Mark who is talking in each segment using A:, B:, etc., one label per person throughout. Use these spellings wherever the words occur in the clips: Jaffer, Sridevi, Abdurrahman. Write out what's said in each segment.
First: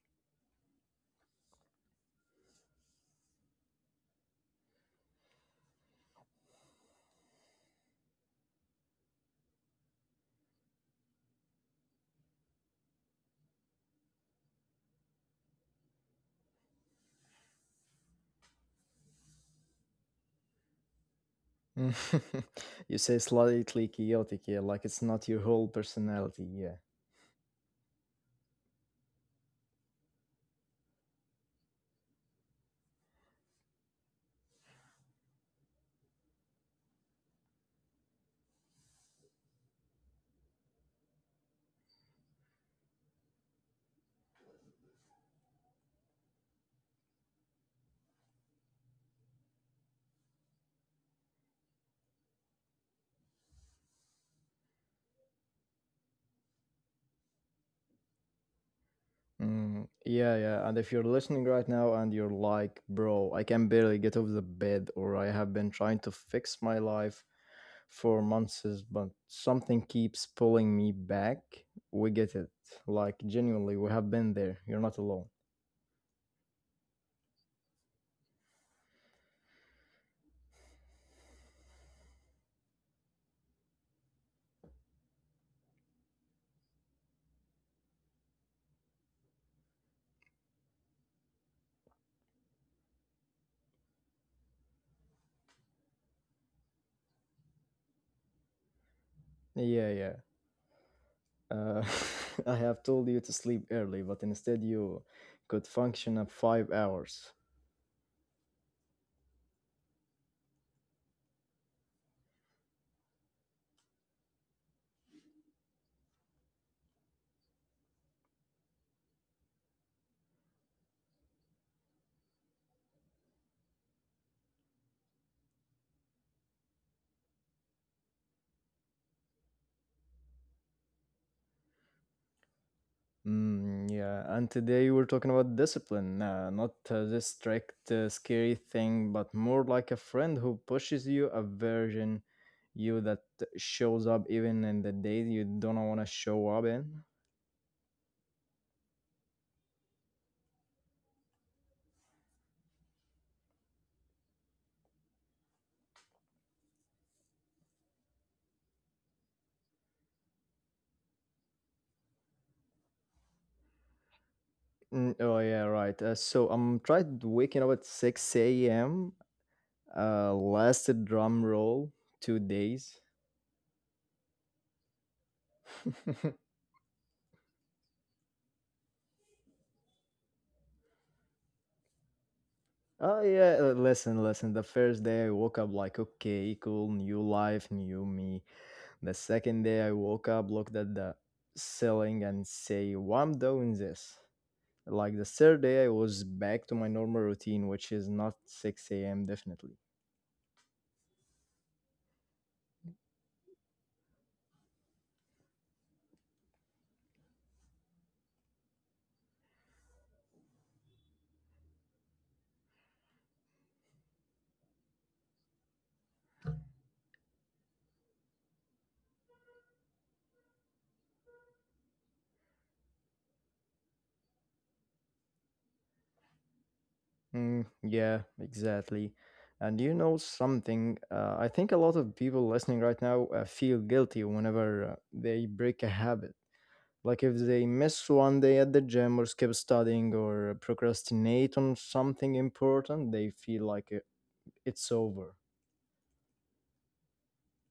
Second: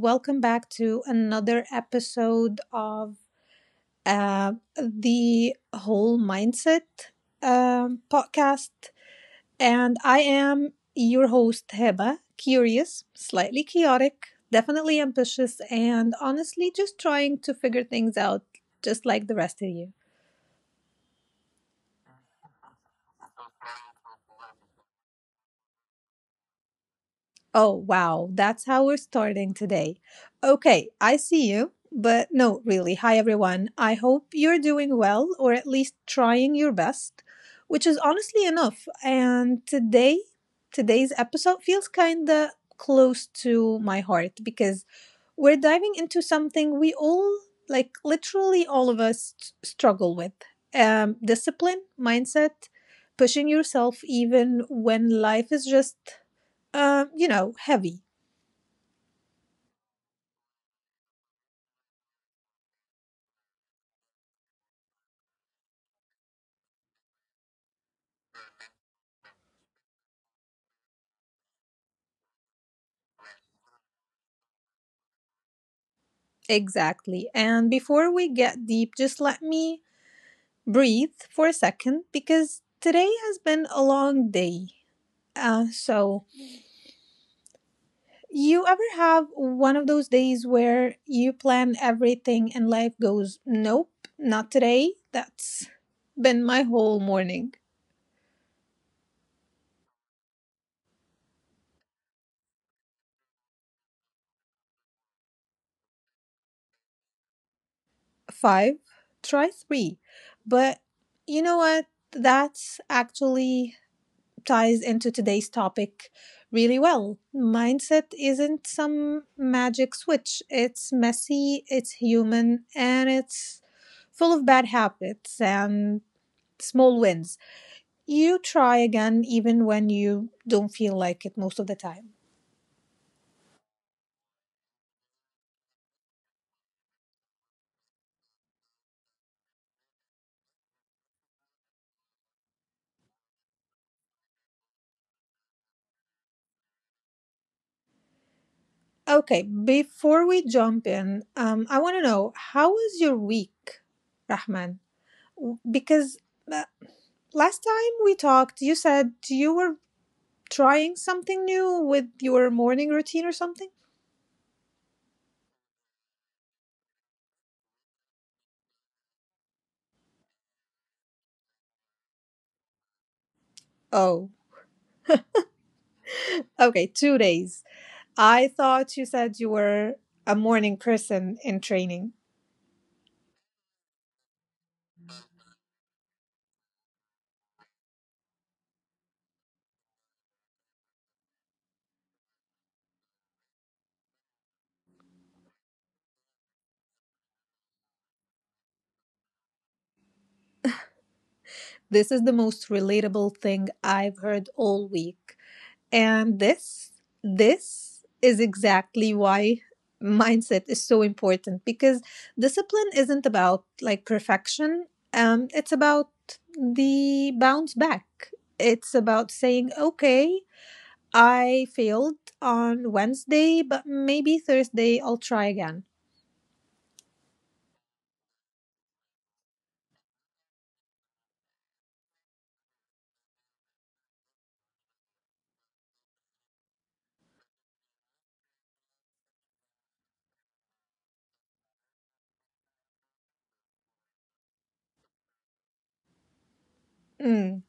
A: welcome back to another episode of uh, the Whole Mindset podcast. And I am your host, Heba, curious, slightly chaotic, definitely ambitious, and honestly just trying to figure things out just like the rest of you.
B: Mm. You say slightly chaotic, yeah, like it's not your whole personality, yeah.
A: Oh, wow. That's how we're starting today. Okay, I see you. But no, really. Hi, everyone. I hope you're doing well, or at least trying your best, which is honestly enough. And today's episode feels kind of close to my heart because we're diving into something we all, like literally all of us, struggle with discipline, mindset, pushing yourself even when life is just you know, heavy.
B: Mm, yeah, yeah. And if you're listening right now and you're like, bro, I can barely get off the bed, or I have been trying to fix my life for months, but something keeps pulling me back, we get it. Like, genuinely, we have been there. You're not alone.
A: Exactly. And before we get deep, just let me breathe for a second because today has been a long day. So, you ever have one of those days where you plan everything and life goes, nope, not today? That's been my whole morning.
B: Yeah, yeah. Uh, I have told you to sleep early, but instead you could function at 5 hours.
A: Five, try three. But you know what? That's actually ties into today's topic really well. Mindset isn't some magic switch, it's messy, it's human, and it's full of bad habits and small wins. You try again even when you don't feel like it most of the time.
B: Mm, yeah, and today we're talking about discipline, not this strict, scary thing, but more like a friend who pushes you, a version you that shows up even in the days you don't want to show up in.
A: Okay, before we jump in, I want to know how was your week, Rahman? Because uh, last time we talked, you said you were trying something new with your morning routine or something?
B: Mm, oh yeah, right. So I'm tried waking up at 6 a.m. Lasted drum roll 2 days.
A: Oh, okay, 2 days. I thought you said you were a morning person in training.
B: Oh yeah, listen, listen. The first day I woke up like, okay, cool, new life, new me. The second day I woke up, looked at the ceiling and say, why I'm doing this? Like the third day I was back to my normal routine, which is not 6 a.m. definitely.
A: This is the most relatable thing I've heard all week. And this is exactly why mindset is so important because discipline isn't about like perfection. It's about the bounce back. It's about saying, okay, I failed on Wednesday, but maybe Thursday I'll try again.
B: Mm, yeah, exactly. And you know something, I think a lot of people listening right now feel guilty whenever they break a habit. Like if they miss one day at the gym or skip studying or procrastinate on something important, they feel like it's over.
A: Mm.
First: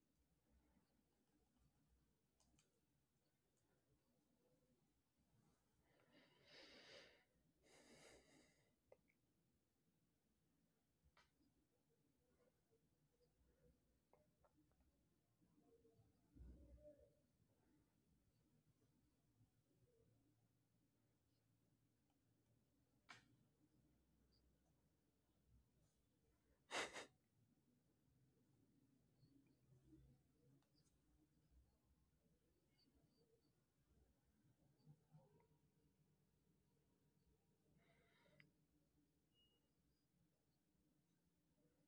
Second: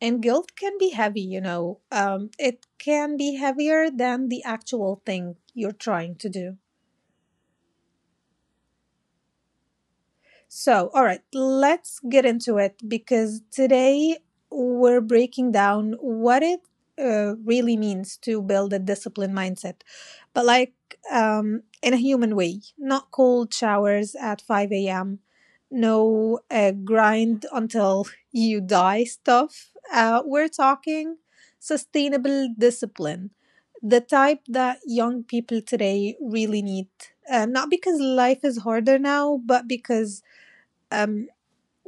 A: And guilt can be heavy, you know. It can be heavier than the actual thing you're trying to do. So, all right, let's get into it because today we're breaking down what it really means to build a disciplined mindset, but like in a human way, not cold showers at 5 a.m., no grind until you die stuff. We're talking sustainable discipline, the type that young people today really need. Not because life is harder now, but because um,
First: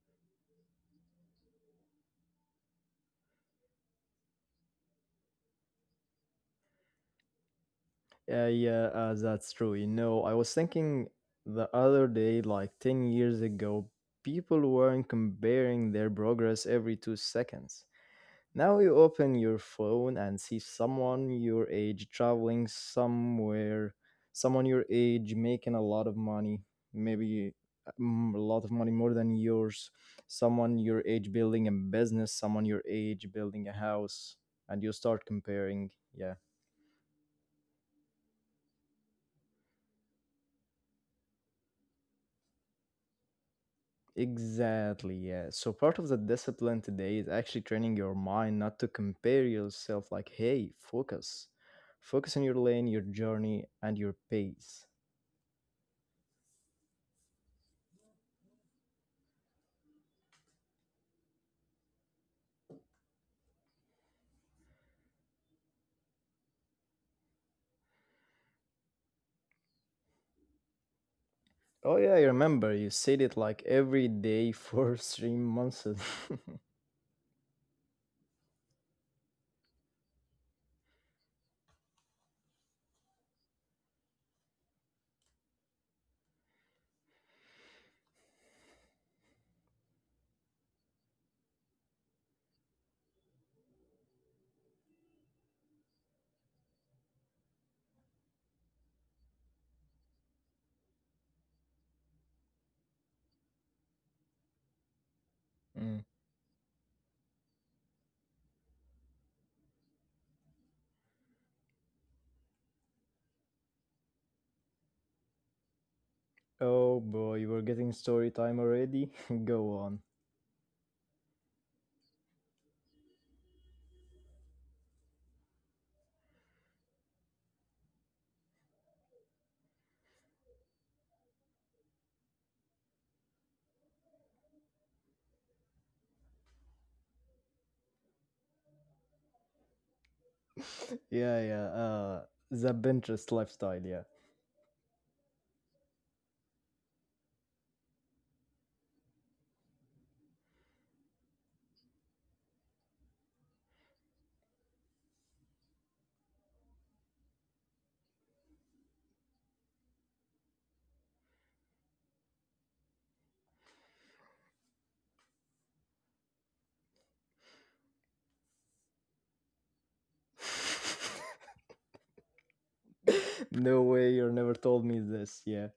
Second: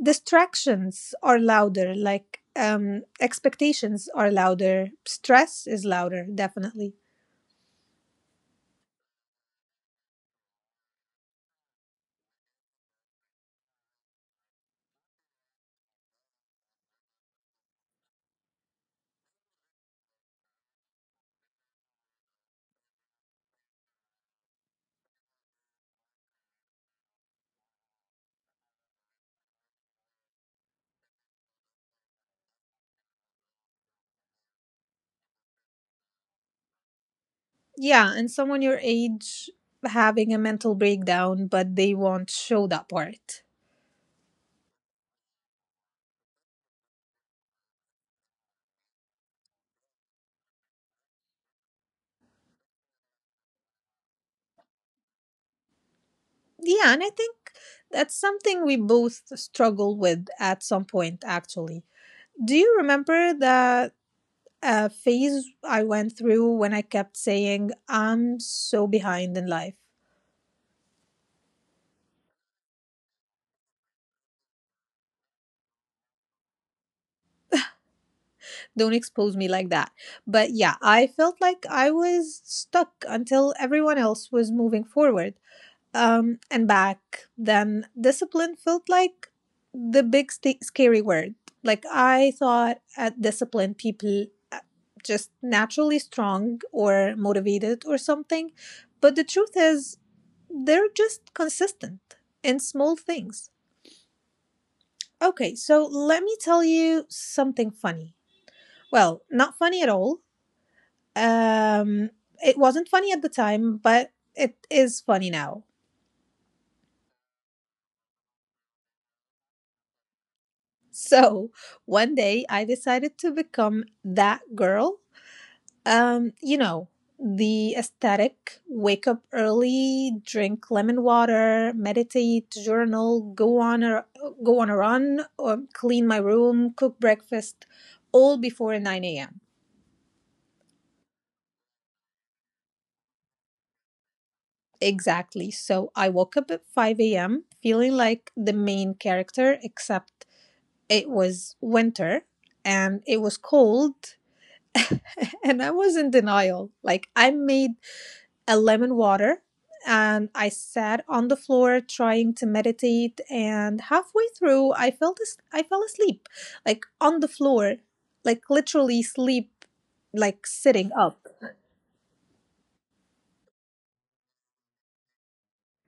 A: distractions are louder, like expectations are louder, stress is louder, definitely.
B: Yeah, yeah, that's true. You know, I was thinking the other day, like 10 years ago, people weren't comparing their progress every 2 seconds. Now you open your phone and see someone your age traveling somewhere, someone your age making a lot of money, maybe a lot of money more than yours, someone your age building a business, someone your age building a house, and you start comparing. Yeah.
A: Yeah, and someone your age having a mental breakdown, but they won't show that part.
B: Exactly, yeah. So part of the discipline today is actually training your mind not to compare yourself, like, hey, focus. Focus on your lane, your journey, and your pace.
A: Yeah, and I think that's something we both struggle with at some point, actually. Do you remember that phase I went through when I kept saying, I'm so behind in life?
B: Oh yeah, I remember you said it like every day for 3 months.
A: Don't expose me like that. But yeah, I felt like I was stuck until everyone else was moving forward and back. Then discipline felt like the big scary word. Like I thought at discipline, people uh, just naturally strong or motivated or something. But the truth is, they're just consistent in small things. Okay, so
B: Mm.
A: let me tell you something funny. Well, not funny at all, Um, it wasn't funny at the time, but it is funny now.
B: Oh boy, we're getting story time already. Go on.
A: So one day I decided to become that girl. You know, the aesthetic wake up early, drink lemon water, meditate, journal, go on a run, or clean my room, cook breakfast, all before 9 a.m.
B: Yeah, yeah. The Pinterest lifestyle. Yeah.
A: Exactly. So I woke up at 5 a.m. feeling like the main character, except it was winter and it was cold and I was in denial. Like I made a lemon water and I sat on the floor trying to meditate and halfway through I fell asleep like on the floor like literally sleep like sitting up
B: No way, you never told me this. Yeah.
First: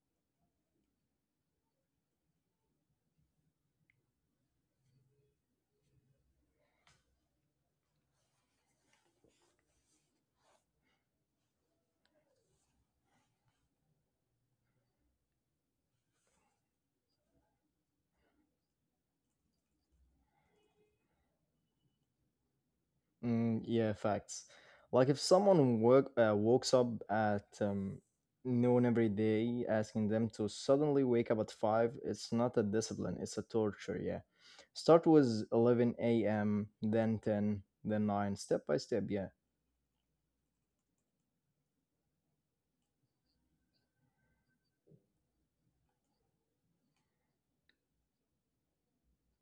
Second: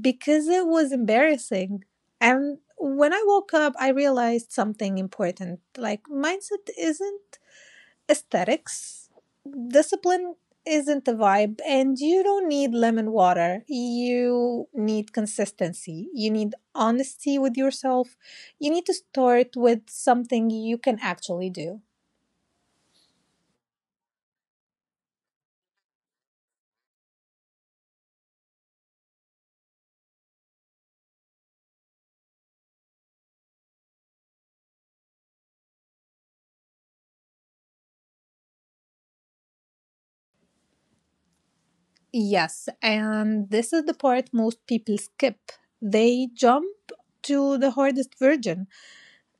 A: because it was embarrassing. And when I woke up I realized something important, like mindset isn't aesthetics. Discipline isn't the vibe, and you don't need lemon water. You need consistency. You need honesty with yourself. You need to start with something you can actually do.
B: Mm, yeah, facts. Like if someone woke wakes up at noon every day, asking them to suddenly wake up at five, it's not a discipline; it's a torture. Yeah, start with 11 a.m., then 10, then nine, step by step. Yeah.
A: Yes, and this is the part most people skip. They jump to the hardest version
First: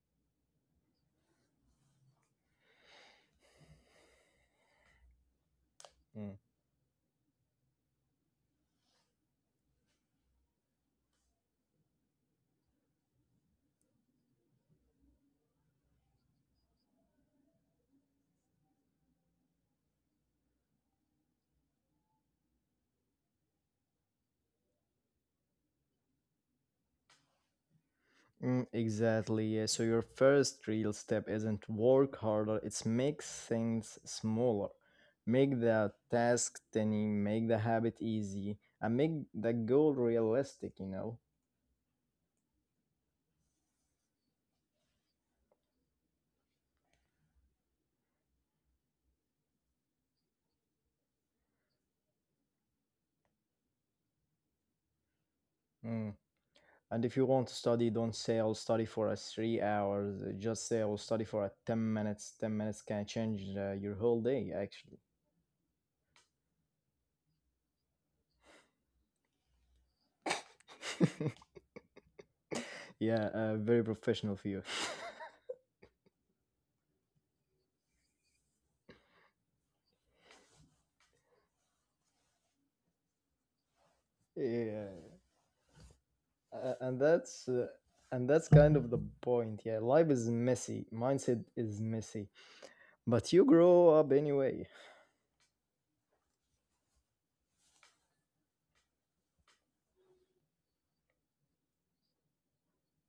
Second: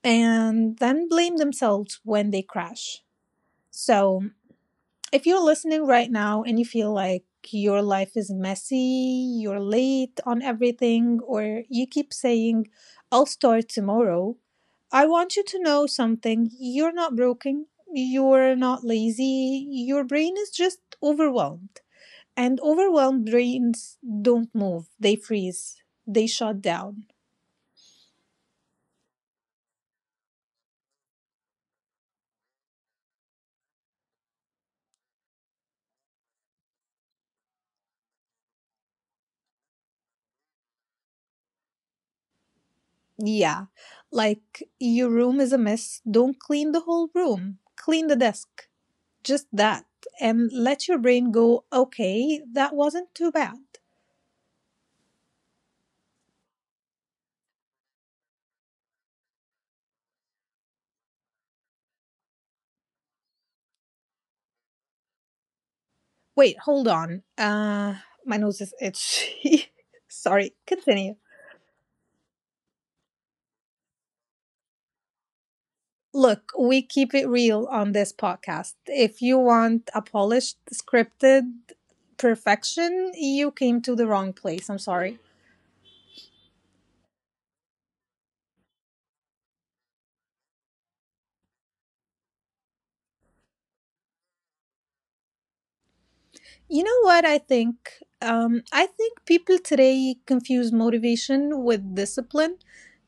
A: and then blame themselves when they crash. So, if you're listening right
B: Mm.
A: now and you feel like your life is messy, you're late on everything, or you keep saying, I'll start tomorrow, I want you to know something. You're not broken, you're not lazy, your brain is just overwhelmed. And overwhelmed brains don't move, they freeze, they shut down.
B: Mm, exactly. Yeah. So your first real step isn't work harder; it's make things smaller, make the task tiny, make the habit easy, and make the goal realistic. You know.
A: Yeah, like your room is a mess, don't clean the whole room, clean the desk, just that, and let your brain go, okay, that wasn't too bad.
B: Mm. And if you want to study, don't say I'll study for 3 hours. Just say I'll study for 10 minutes. 10 minutes can change your whole day, actually.
A: Wait, hold on. My nose is itchy. Sorry, continue.
B: Yeah, very professional for you.
A: Look, we keep it real on this podcast. If you want a polished, scripted perfection, you came to the wrong place. I'm
B: Yeah.
A: sorry.
B: Uh, and that's. Uh, and that's kind of the point. Yeah, life is messy. Mindset is messy. But you grow up anyway.
A: You know what I think? I think people today confuse motivation with discipline.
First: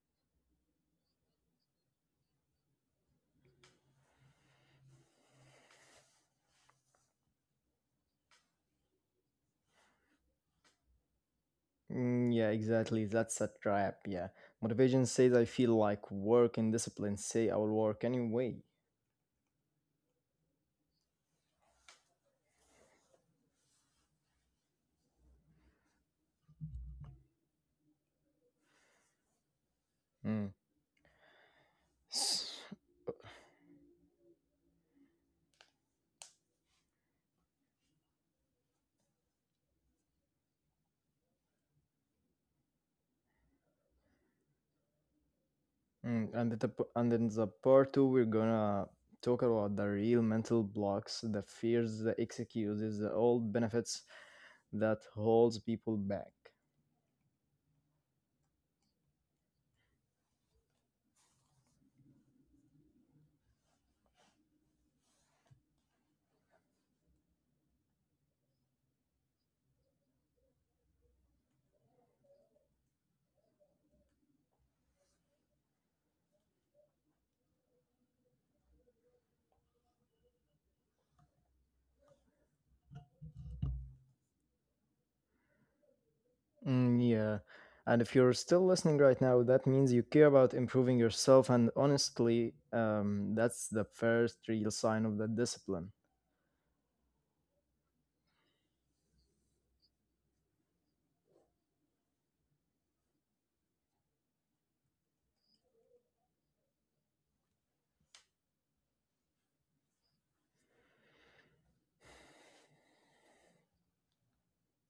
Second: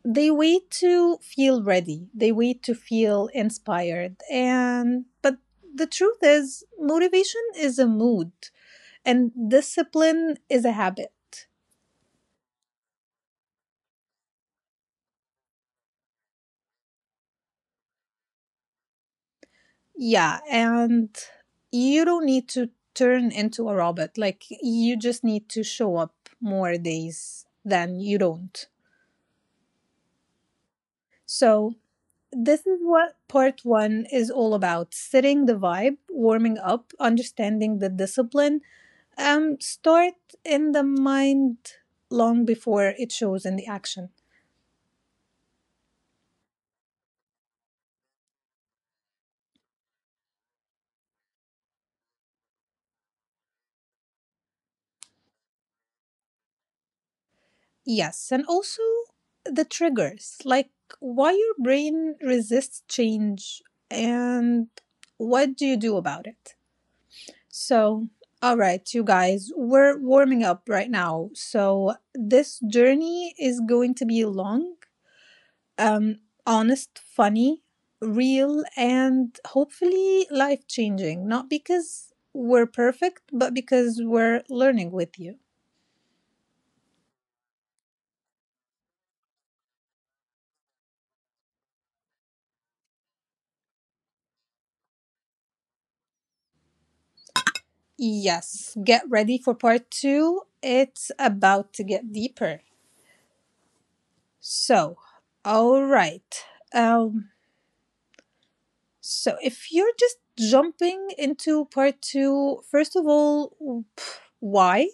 A: They wait to feel ready. They wait to feel inspired. And but the truth is, motivation is a mood, and discipline is a habit.
B: Mm, yeah, exactly. That's a trap. Yeah. Motivation says I feel like work, and discipline say I will work anyway.
A: Yeah, and you don't need to turn into a robot. Like you just need to show up more days than you don't.
B: Mm.
A: So this is what part one is all about, setting the vibe, warming up, understanding the discipline. Start in the mind long before it shows in the action.
B: Mm, and in the part two, we're gonna talk about the real mental blocks, the fears, the excuses, the old benefits that holds people back.
A: Yes, and also the triggers, like why your brain resists change and what do you do about it. So, all right, you guys, we're warming up right now. So, this journey is going to be long, um, honest, funny, real, and hopefully life changing. Not because we're perfect, but because we're learning with you.
B: Mm, yeah, and if you're still listening right now, that means you care about improving yourself, and honestly, that's the first real sign of the discipline.
A: Yes, get ready for part two. It's about to get deeper. So, all right. Um, if you're just jumping into part two, first of all, why?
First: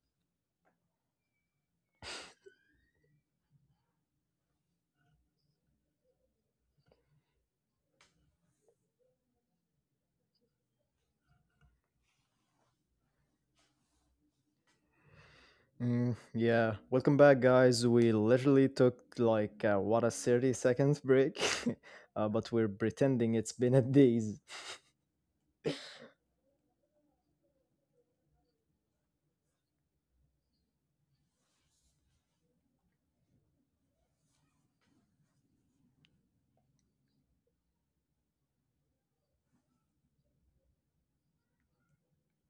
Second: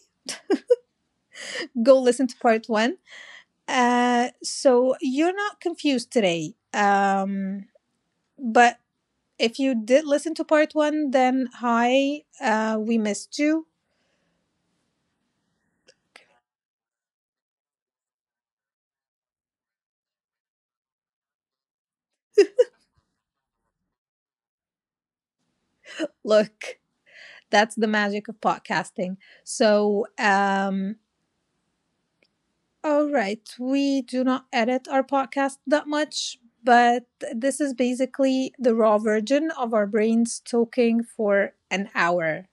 A: Go listen to part one. So, you're not confused today. But if you did listen to part one, then hi, we missed you.
B: Mm, yeah, welcome back, guys. We literally took like what a 30 seconds break, but we're pretending it's been a days.
A: Look, that's the magic of podcasting. So, um, all right, we do not edit our podcast that much, but this is basically the raw version of our brains talking for an hour.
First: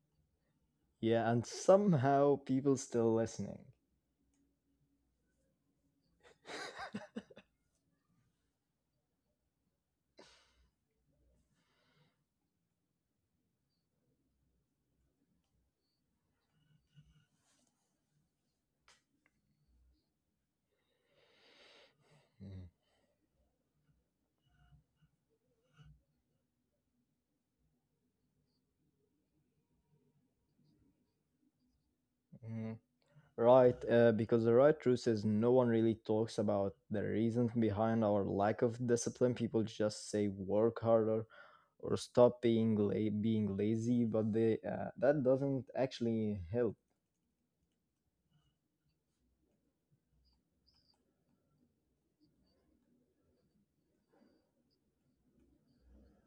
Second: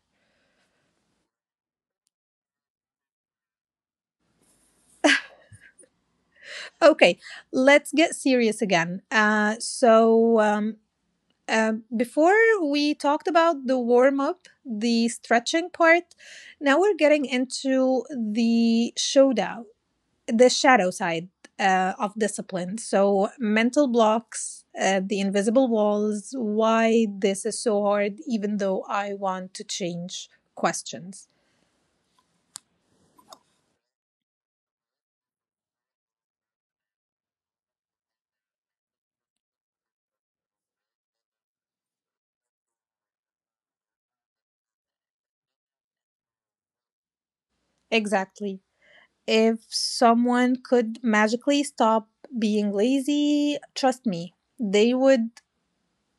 B: Yeah, and somehow people still listening.
A: Okay, let's get serious again. Before we talked about the warm up, the stretching part. Now we're getting into the showdown, the shadow side of
B: Mhm.
A: discipline. So, mental blocks, the invisible walls, why this is so hard, even though I want to change questions.
B: Mhm. Right, because the right truth is no one really talks about the reasons behind our lack of discipline. People just say work harder or stop being being lazy, but they that doesn't actually help.
A: Exactly. If someone could magically stop being lazy, trust me, they would,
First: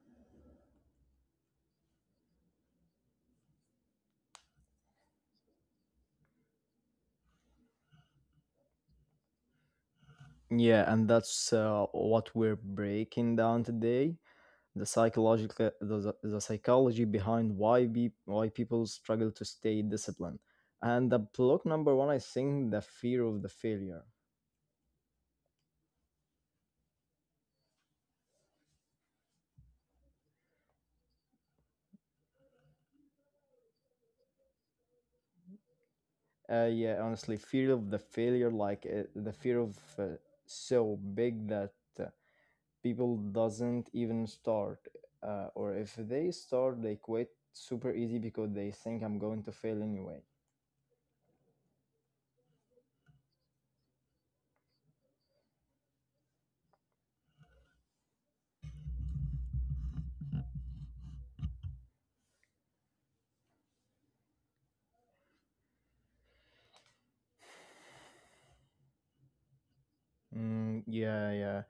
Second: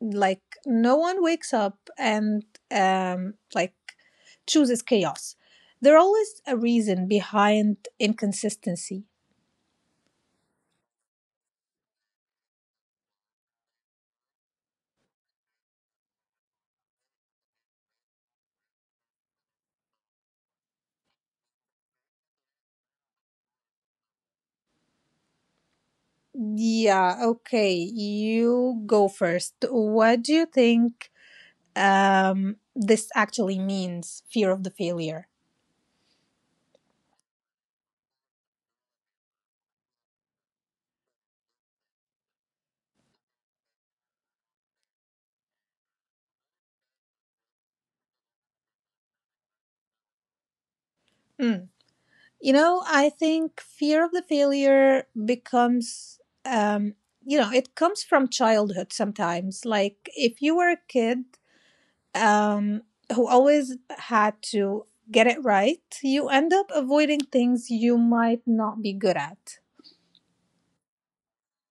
A: like no one wakes up and um, like chooses chaos. There's always a reason behind inconsistency.
B: Yeah, and that's what we're breaking down today. The psychology behind why people struggle to stay disciplined, and the block number one, I think, the fear of the failure.
A: Yeah, okay, you go first. What do you think this actually means? Fear of the failure.
B: Yeah, honestly, fear of the failure, like the fear of so big that uh, people doesn't even start, or if they start they quit super easy because they think I'm going to fail anyway.
A: Mm. You know, I think fear of the failure um, you know, it comes from childhood sometimes. Like if you were a kid um, who always had to get it right, you end up avoiding things you might not be good at.
B: Mm, yeah, yeah.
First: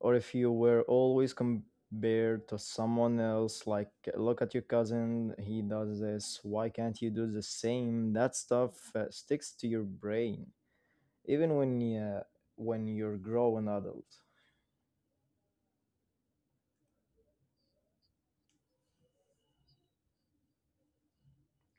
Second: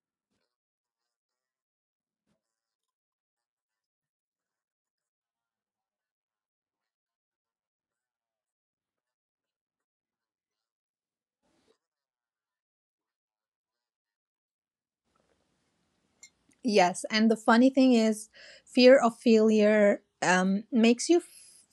B: Or if you were always compared to someone else, like, look at your cousin, he does this, why can't you do the same? That stuff sticks to your brain even when when you're growing adult.
A: Yes. And the funny thing is, fear of failure makes you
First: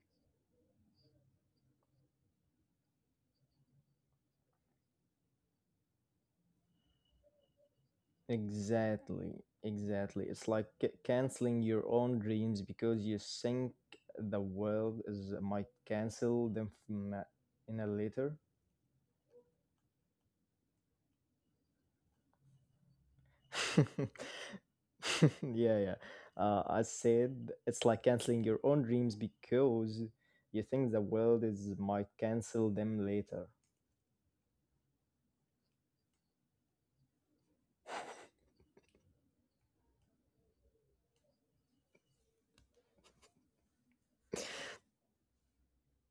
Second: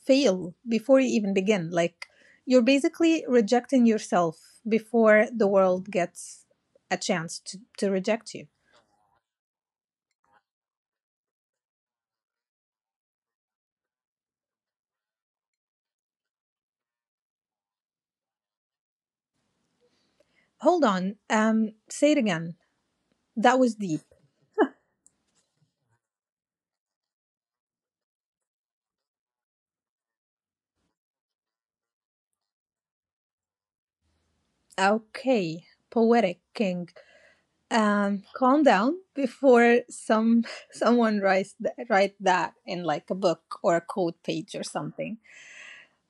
A: fail before you even begin. Like, you're basically rejecting yourself before the world gets a chance to reject you.
B: Exactly, exactly. It's like canceling your own dreams because you think the world is might cancel them in a later.
A: Hold on. Say it again. That was deep.
B: Yeah, yeah. I said it's like canceling your own dreams because you think the world is might cancel them later.
A: Okay. Poetic King. Calm down before some someone write that in like a book or a code page or something.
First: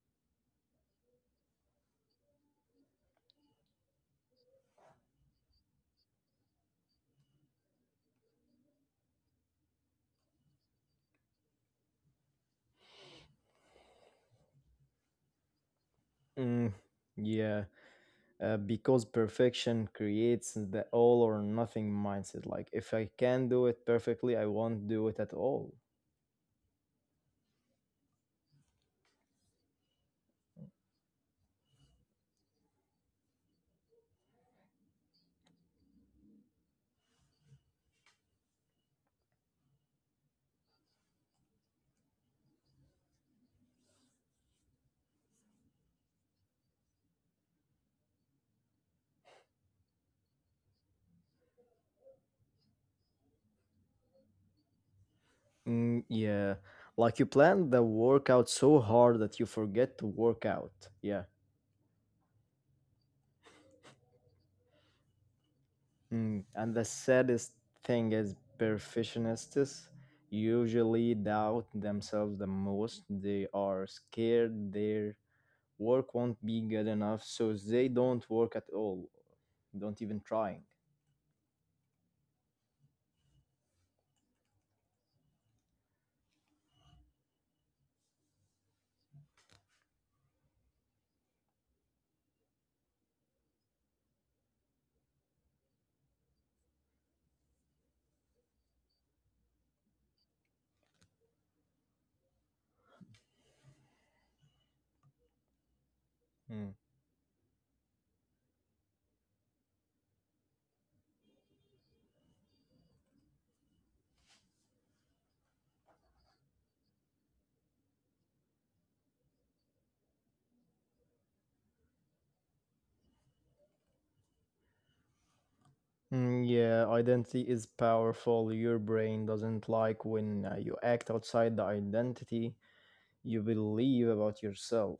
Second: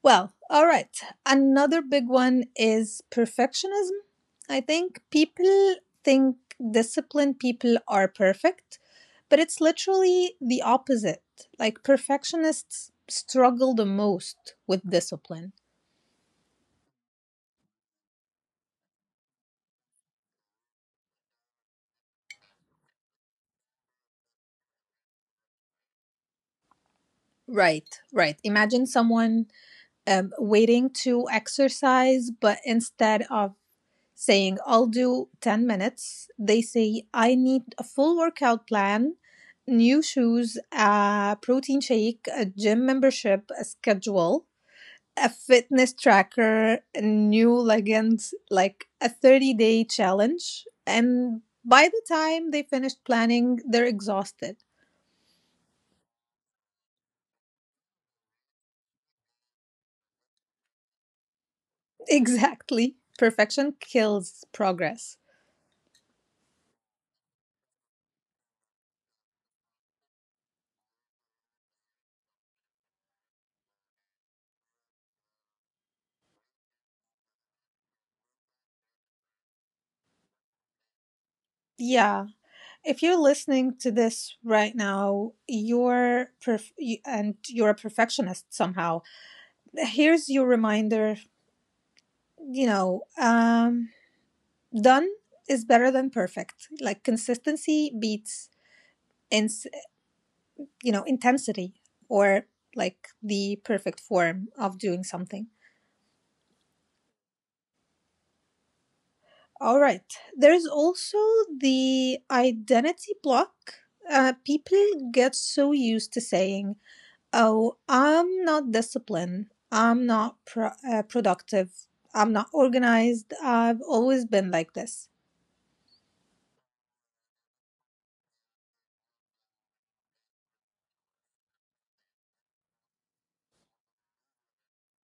A: Well, all right, another big one is perfectionism. I think people think disciplined people are perfect, but it's literally the opposite. Like perfectionists struggle the most with discipline.
B: Mm, yeah, because perfection creates the all or nothing mindset. Like if I can do it perfectly, I won't do it at all.
A: Right, right, imagine someone waiting to exercise, but instead of saying, I'll do 10 minutes. They say, I need a full workout plan, new shoes, a protein shake, a gym membership, a schedule, a fitness tracker, new leggings, like a 30-day challenge. And by the time they finished planning, they're exhausted.
B: Mm, yeah, like you plan the workout so hard that you forget to work out. Yeah.
A: Exactly. Perfection kills progress.
B: Mm. And the saddest thing is perfectionists usually doubt themselves the most. They are scared their work won't be good enough, so they don't work at all, don't even trying.
A: Yeah. If you're listening to this right now, and you're a perfectionist somehow, here's your reminder. You know, done is better than perfect. Like consistency beats ins you know, intensity, or like the perfect form of doing something.
B: Mm.
A: All right, there's also the identity block. People get so used to saying, oh, I'm not disciplined. I'm not productive. I'm not organized. I've always been like this.
B: Mm, yeah, identity is powerful. Your brain doesn't like when you act outside the identity you believe about yourself.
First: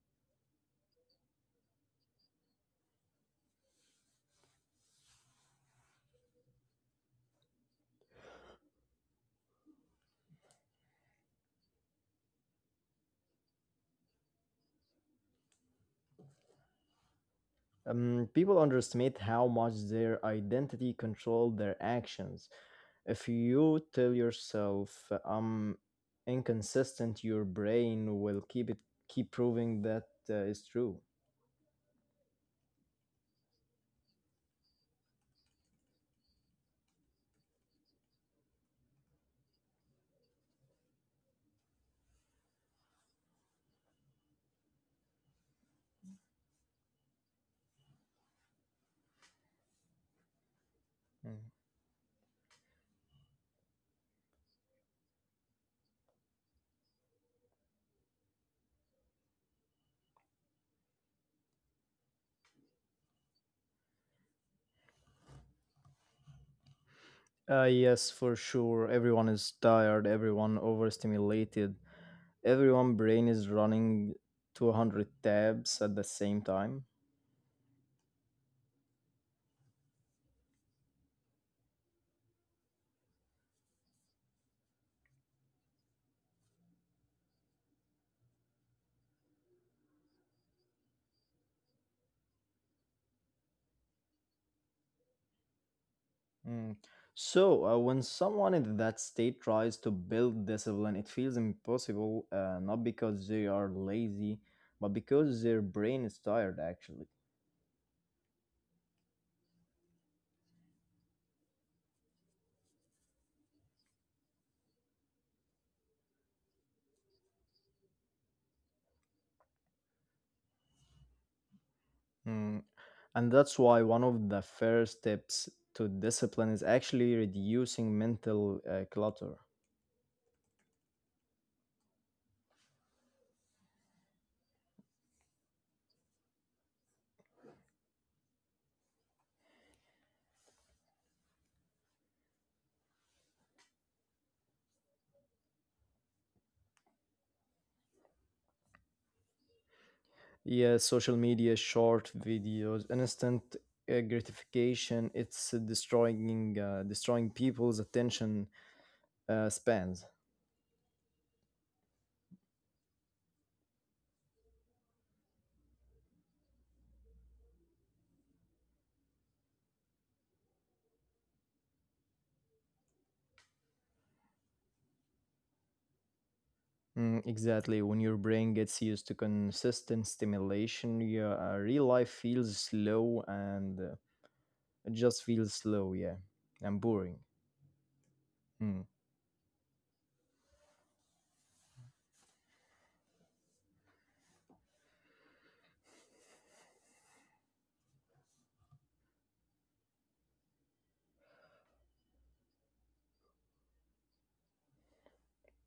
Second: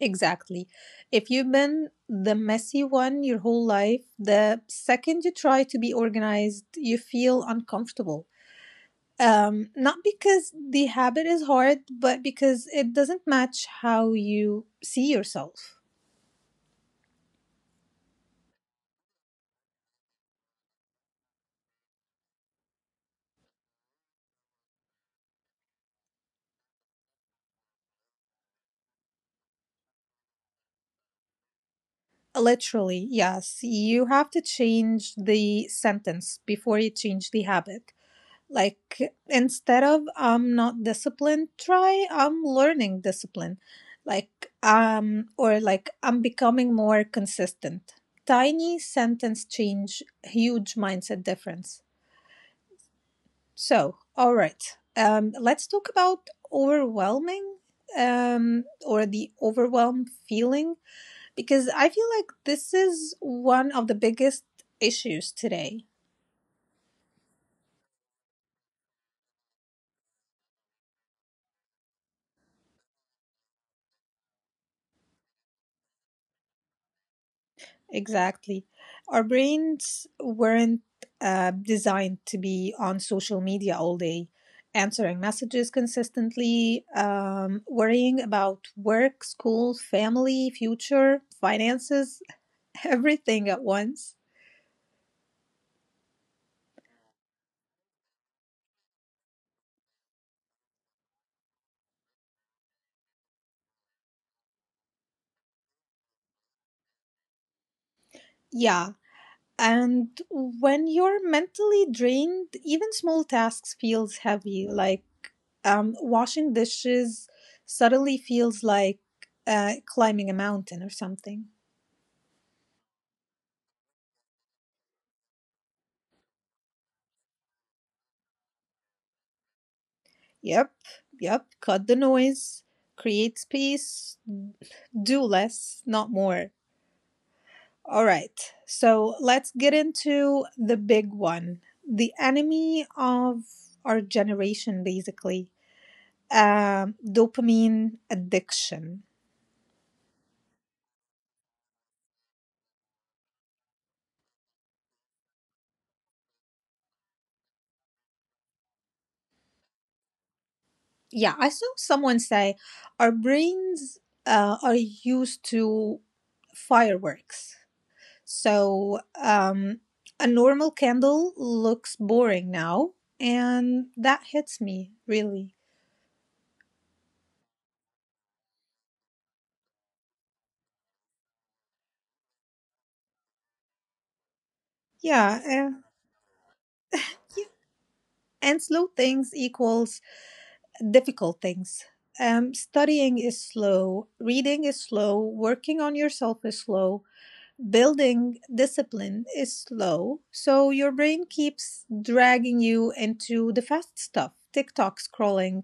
A: Exactly. If you've been the messy one your whole life, the second you try to be organized, you feel uncomfortable. Not because the habit is hard, but because it doesn't match how you see yourself.
B: People underestimate how much their identity controls their actions. If you tell yourself I'm inconsistent, your brain will keep proving that is true.
A: Literally, yes. You have to change the sentence before you change the habit, like instead of I'm not disciplined, try I'm learning discipline, or like I'm becoming more consistent. Tiny sentence change, huge mindset
B: Mm.
A: difference. So, all right, let's talk about overwhelming or the overwhelm feeling, because I feel like this is one of the biggest issues today.
B: Yes, for sure. Everyone is tired. Everyone overstimulated. Everyone brain is running 200 tabs at the same time.
A: Exactly. Our brains weren't designed to be on social media all day, answering messages consistently, worrying about work, school, family, future, finances, everything at once.
B: Mm. So when someone in that state tries to build discipline, it feels impossible. Not because they are lazy, but because their brain is tired. Actually.
A: Yeah. And when you're mentally drained, even small tasks feels heavy, like washing dishes suddenly feels like climbing a mountain or something.
B: Mm, and that's why one of the first steps to discipline is actually reducing mental clutter.
A: Yep, yep. Cut the noise, create space, do less, not more. All right, so let's get into the big one, the enemy of our generation, basically dopamine addiction.
B: Yes, social media, short videos, instant gratification, it's destroying destroying people's attention spans.
A: Yeah, I saw someone say our brains are used to fireworks. So a normal candle looks boring now, and that hits me really.
B: Mm, exactly. When your brain gets used to consistent stimulation, your real life feels slow, and it just
A: Yeah,
B: feels
A: uh,
B: slow, yeah, and boring.
A: and
B: Mm.
A: slow things equals difficult things. Studying is slow, reading is slow, working on yourself is slow, building discipline is slow. So your brain keeps dragging you into the fast stuff, TikTok scrolling,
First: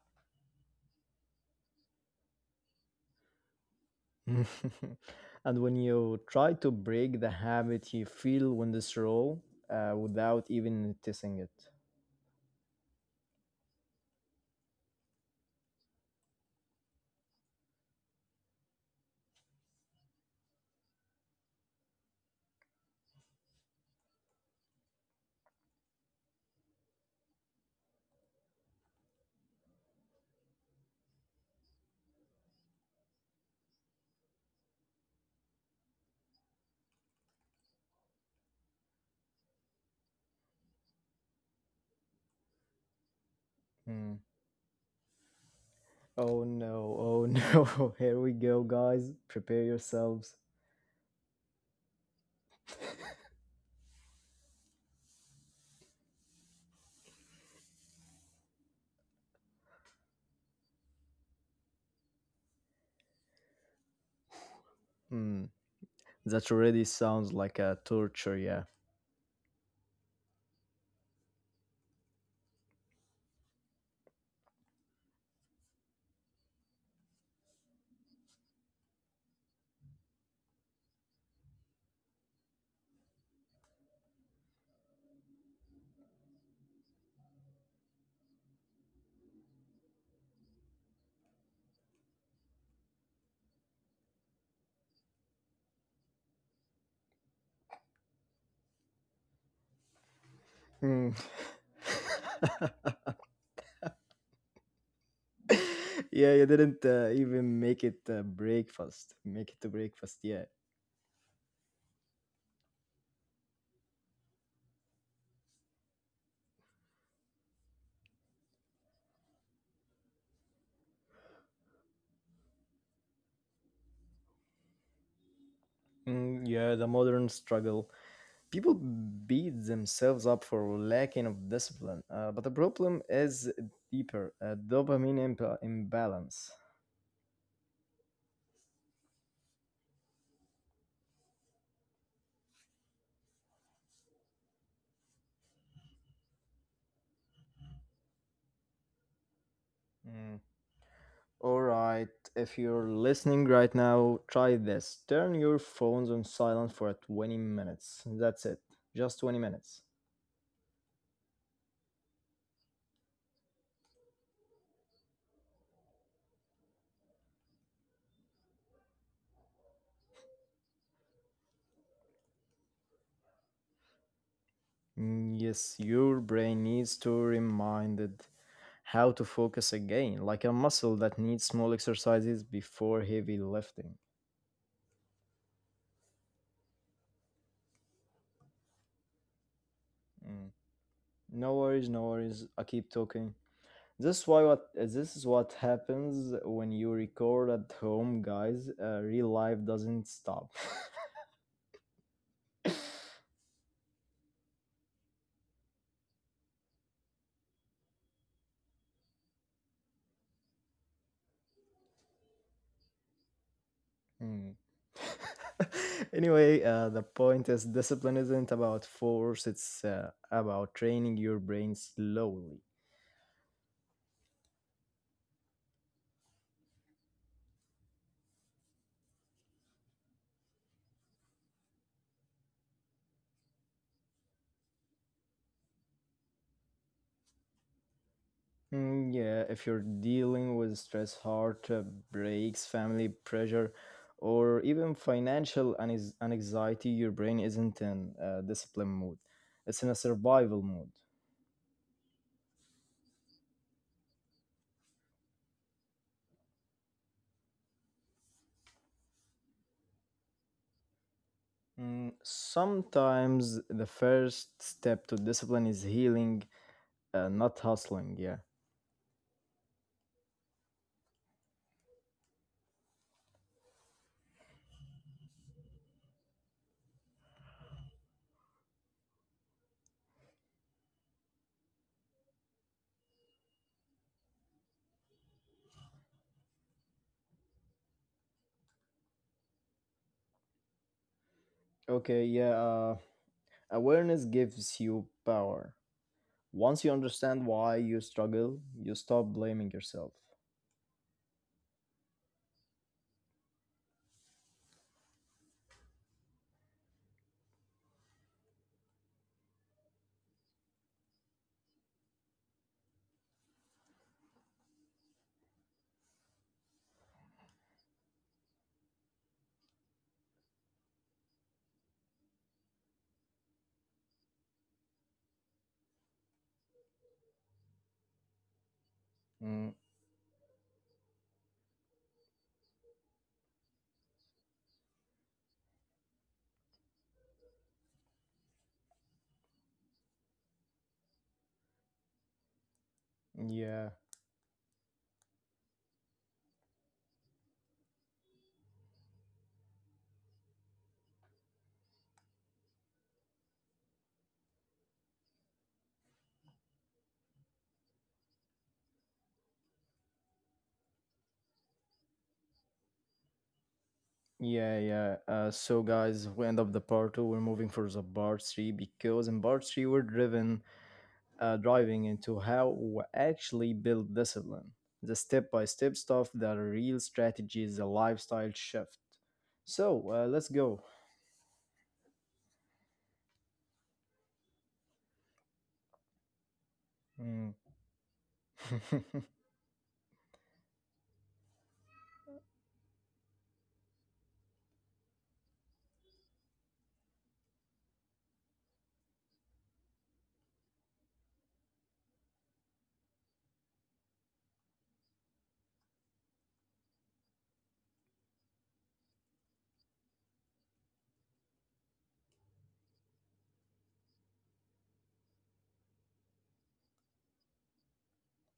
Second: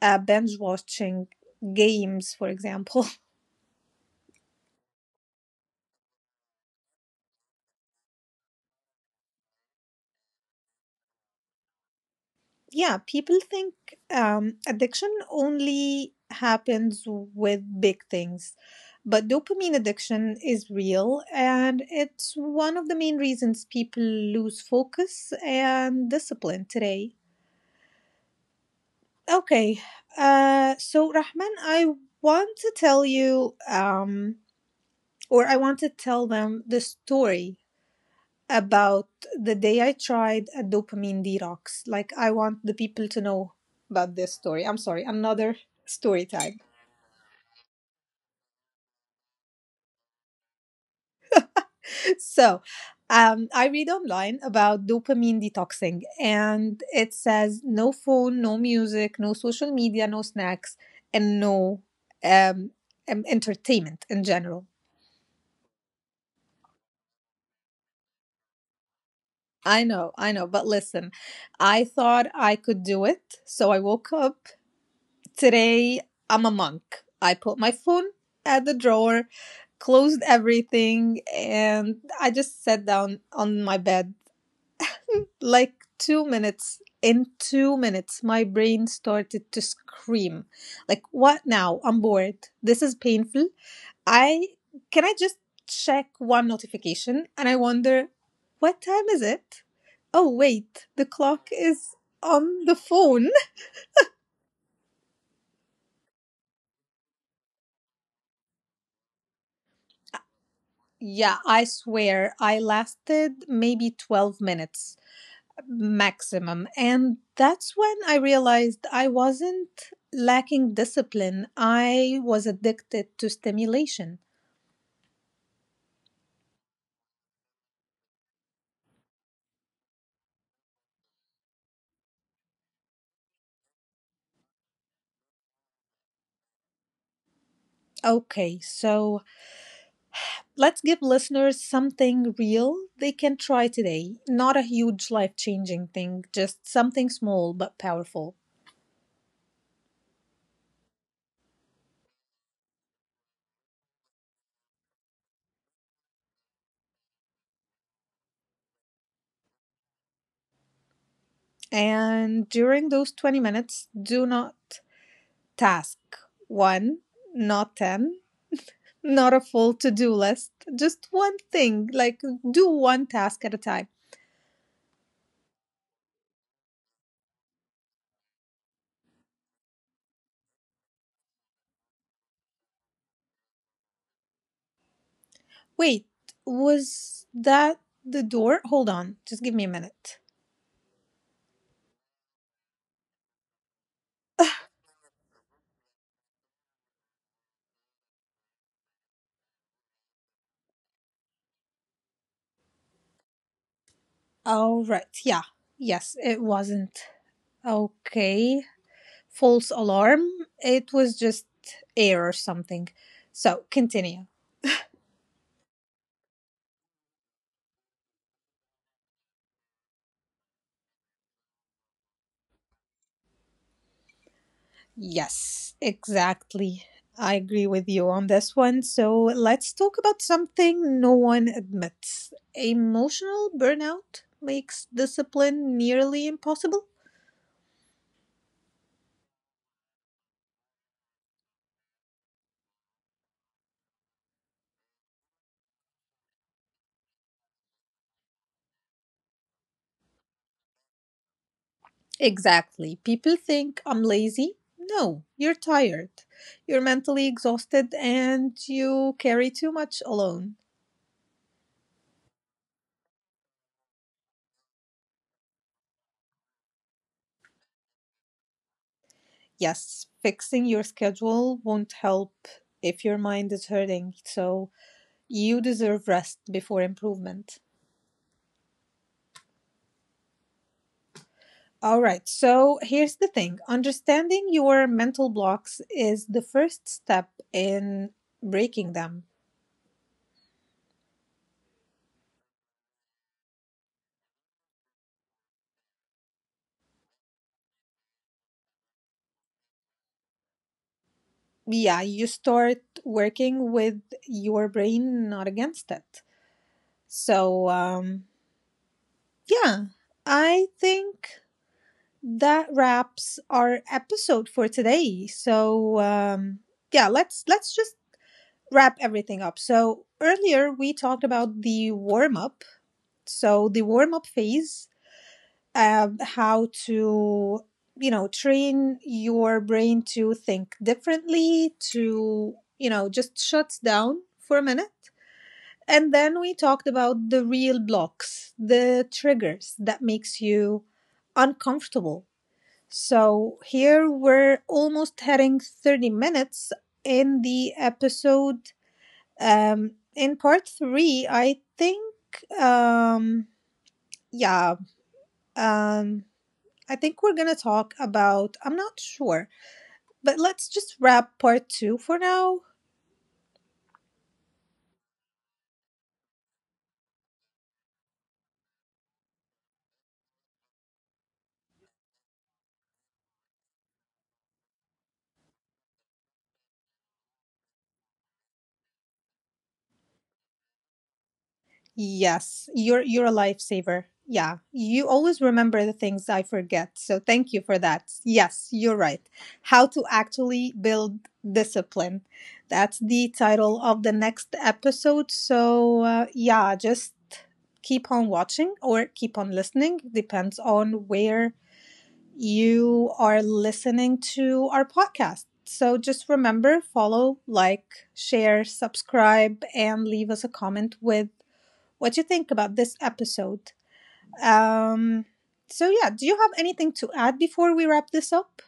A: binge watching games, for example.
B: And when you try to break the habit, you feel when this roll without even noticing it.
A: Yeah, people think addiction only happens with big things, but dopamine addiction is real, and it's one of the main reasons people lose focus and discipline today. Okay, so Rahman, want to tell you um, I want to tell them the story about the day I tried a dopamine detox. Like, I want the people to know about
B: Mm.
A: this story. I'm sorry, another story
B: Oh
A: time.
B: no, oh no, here we go, guys. Prepare yourselves.
A: So, I read online about dopamine detoxing, and it says no phone, no music, no social media, no snacks, and no um, entertainment in general.
B: Hmm. That already sounds like a torture, yeah.
A: I know, but listen, I thought I could do it. So I woke up today, I'm a monk. I put my phone at the drawer, closed everything, and I just sat down on my bed. Like 2 minutes, in 2 minutes, my brain started to scream. Like, what now? I'm bored. This is painful. I can I just check one notification? And I wonder, what time is it? Oh, wait, the
B: Hmm.
A: clock is on the phone.
B: Yeah, you didn't even make it to breakfast, yeah.
A: Yeah, I swear I lasted maybe 12 minutes maximum. And that's when I realized I wasn't lacking discipline, I was addicted to stimulation.
B: Mm, yeah, the modern struggle. People beat themselves up for lacking of discipline, but the problem is deeper, a dopamine imbalance.
A: Okay, so let's give listeners something real they can try today. Not a huge life changing thing, just something small but powerful.
B: Mm. All right, if you're listening right now, try this: turn your phones on silent for 20 minutes. That's it, just 20 minutes.
A: And during those 20 minutes, do not task one, not 10, not a full to do list, just one thing, like do one task at a time.
B: Mm, yes, your brain needs to reminded how to focus again, like a muscle that needs small exercises before heavy lifting.
A: Wait, was that the door? Hold on, just give me a minute.
B: Mm. No worries, no worries, I keep talking. This is what happens when you record at home, guys. Real life doesn't stop.
A: All right, yeah, yes, it wasn't. Okay, false alarm. It was just air or something. So continue.
B: Hmm. Anyway, the point is discipline isn't about force. It's about training your brain slowly.
A: Yes, exactly. I agree with you on this one. So let's talk about something no one admits. Emotional burnout makes discipline nearly impossible.
B: Mm, yeah, if you're dealing with stress, heart breaks, family pressure, or even financial anxiety, your brain isn't in discipline mode. It's in a survival mode.
A: Exactly. People think I'm lazy. No, you're tired. You're mentally exhausted and you carry too much alone.
B: Mm, sometimes the first step to discipline is healing, not hustling. Yeah.
A: Yes, fixing your schedule won't help if your mind is hurting. So you deserve rest before improvement. All right. So here's the thing, understanding your mental blocks is the first step in breaking them.
B: Okay. Yeah. Awareness gives you power. Once you understand why you struggle, you stop blaming yourself.
A: Yeah, you start working with your brain, not against it. So, yeah, I think that wraps our episode for today. So, yeah, let's just wrap everything up. So earlier we talked about the warm up. So the warm up phase, how to, you know, train your
B: Mm,
A: brain to think differently, to, you know, just shut down for a minute, and then we talked about the real blocks, the triggers that makes you uncomfortable. So
B: yeah.
A: here we're almost heading 30 minutes in the episode, in part 3, um yeah um I think we're going to talk about, I'm not sure, but let's just wrap part two for now.
B: Yeah. Yeah. So, guys, we end up the part two. We're moving for the part three because in part three, we're driven driving into how we actually build discipline, the step by step stuff, the real strategies, the lifestyle shift. So let's go.
A: You're a lifesaver. Yeah, you always remember the things I forget. So thank you
B: Mm.
A: for that. Yes, you're right. How to actually build discipline. That's the title of the next episode. So, yeah, just keep on watching or keep on listening. Depends on where you are listening to our podcast. So just remember, follow, like, share, subscribe, and leave us a comment with what you think about this episode. Um, so yeah, do you have anything to add before we wrap this up?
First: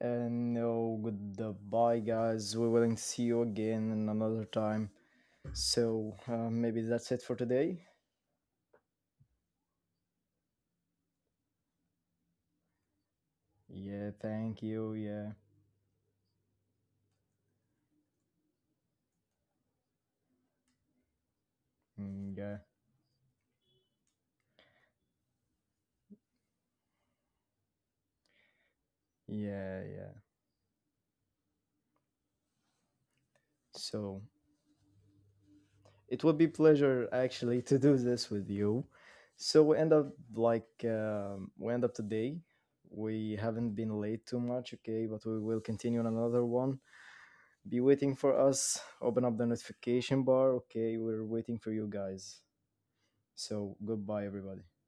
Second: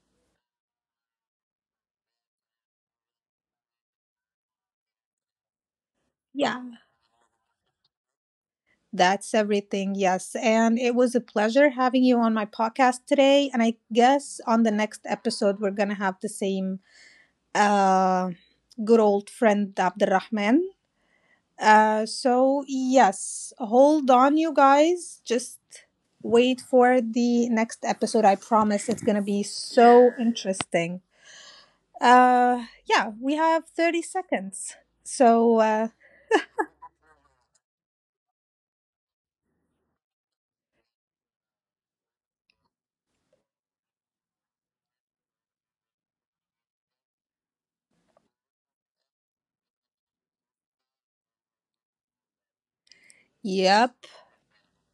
B: And no, goodbye, guys. We're willing to see you again in another time. So
A: Yeah.
B: maybe that's it for today.
A: That's everything, yes. And it was a pleasure having you on my podcast today. And I
B: Yeah,
A: guess on
B: thank
A: the
B: you.
A: next
B: Yeah.
A: episode, we're going to have the same uh, good old friend, Abdurrahman. Uh,
B: Mm, yeah,
A: so yes, hold on, you guys. Just wait for the next episode. I promise it's gonna be
B: yeah,
A: so
B: yeah.
A: interesting. Yeah, we have thirty
B: So.
A: seconds. So uh,
B: It would be pleasure actually to do this with you. So we end up like we end up today. We haven't been late too much, okay? But we will continue on another one. Be waiting for us. Open up the notification bar, okay? We're waiting for you guys. So
A: yep.
B: goodbye, everybody.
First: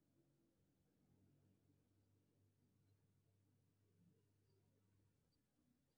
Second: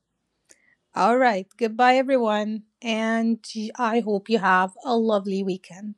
A: All right. Goodbye, everyone, and I hope you have a lovely weekend.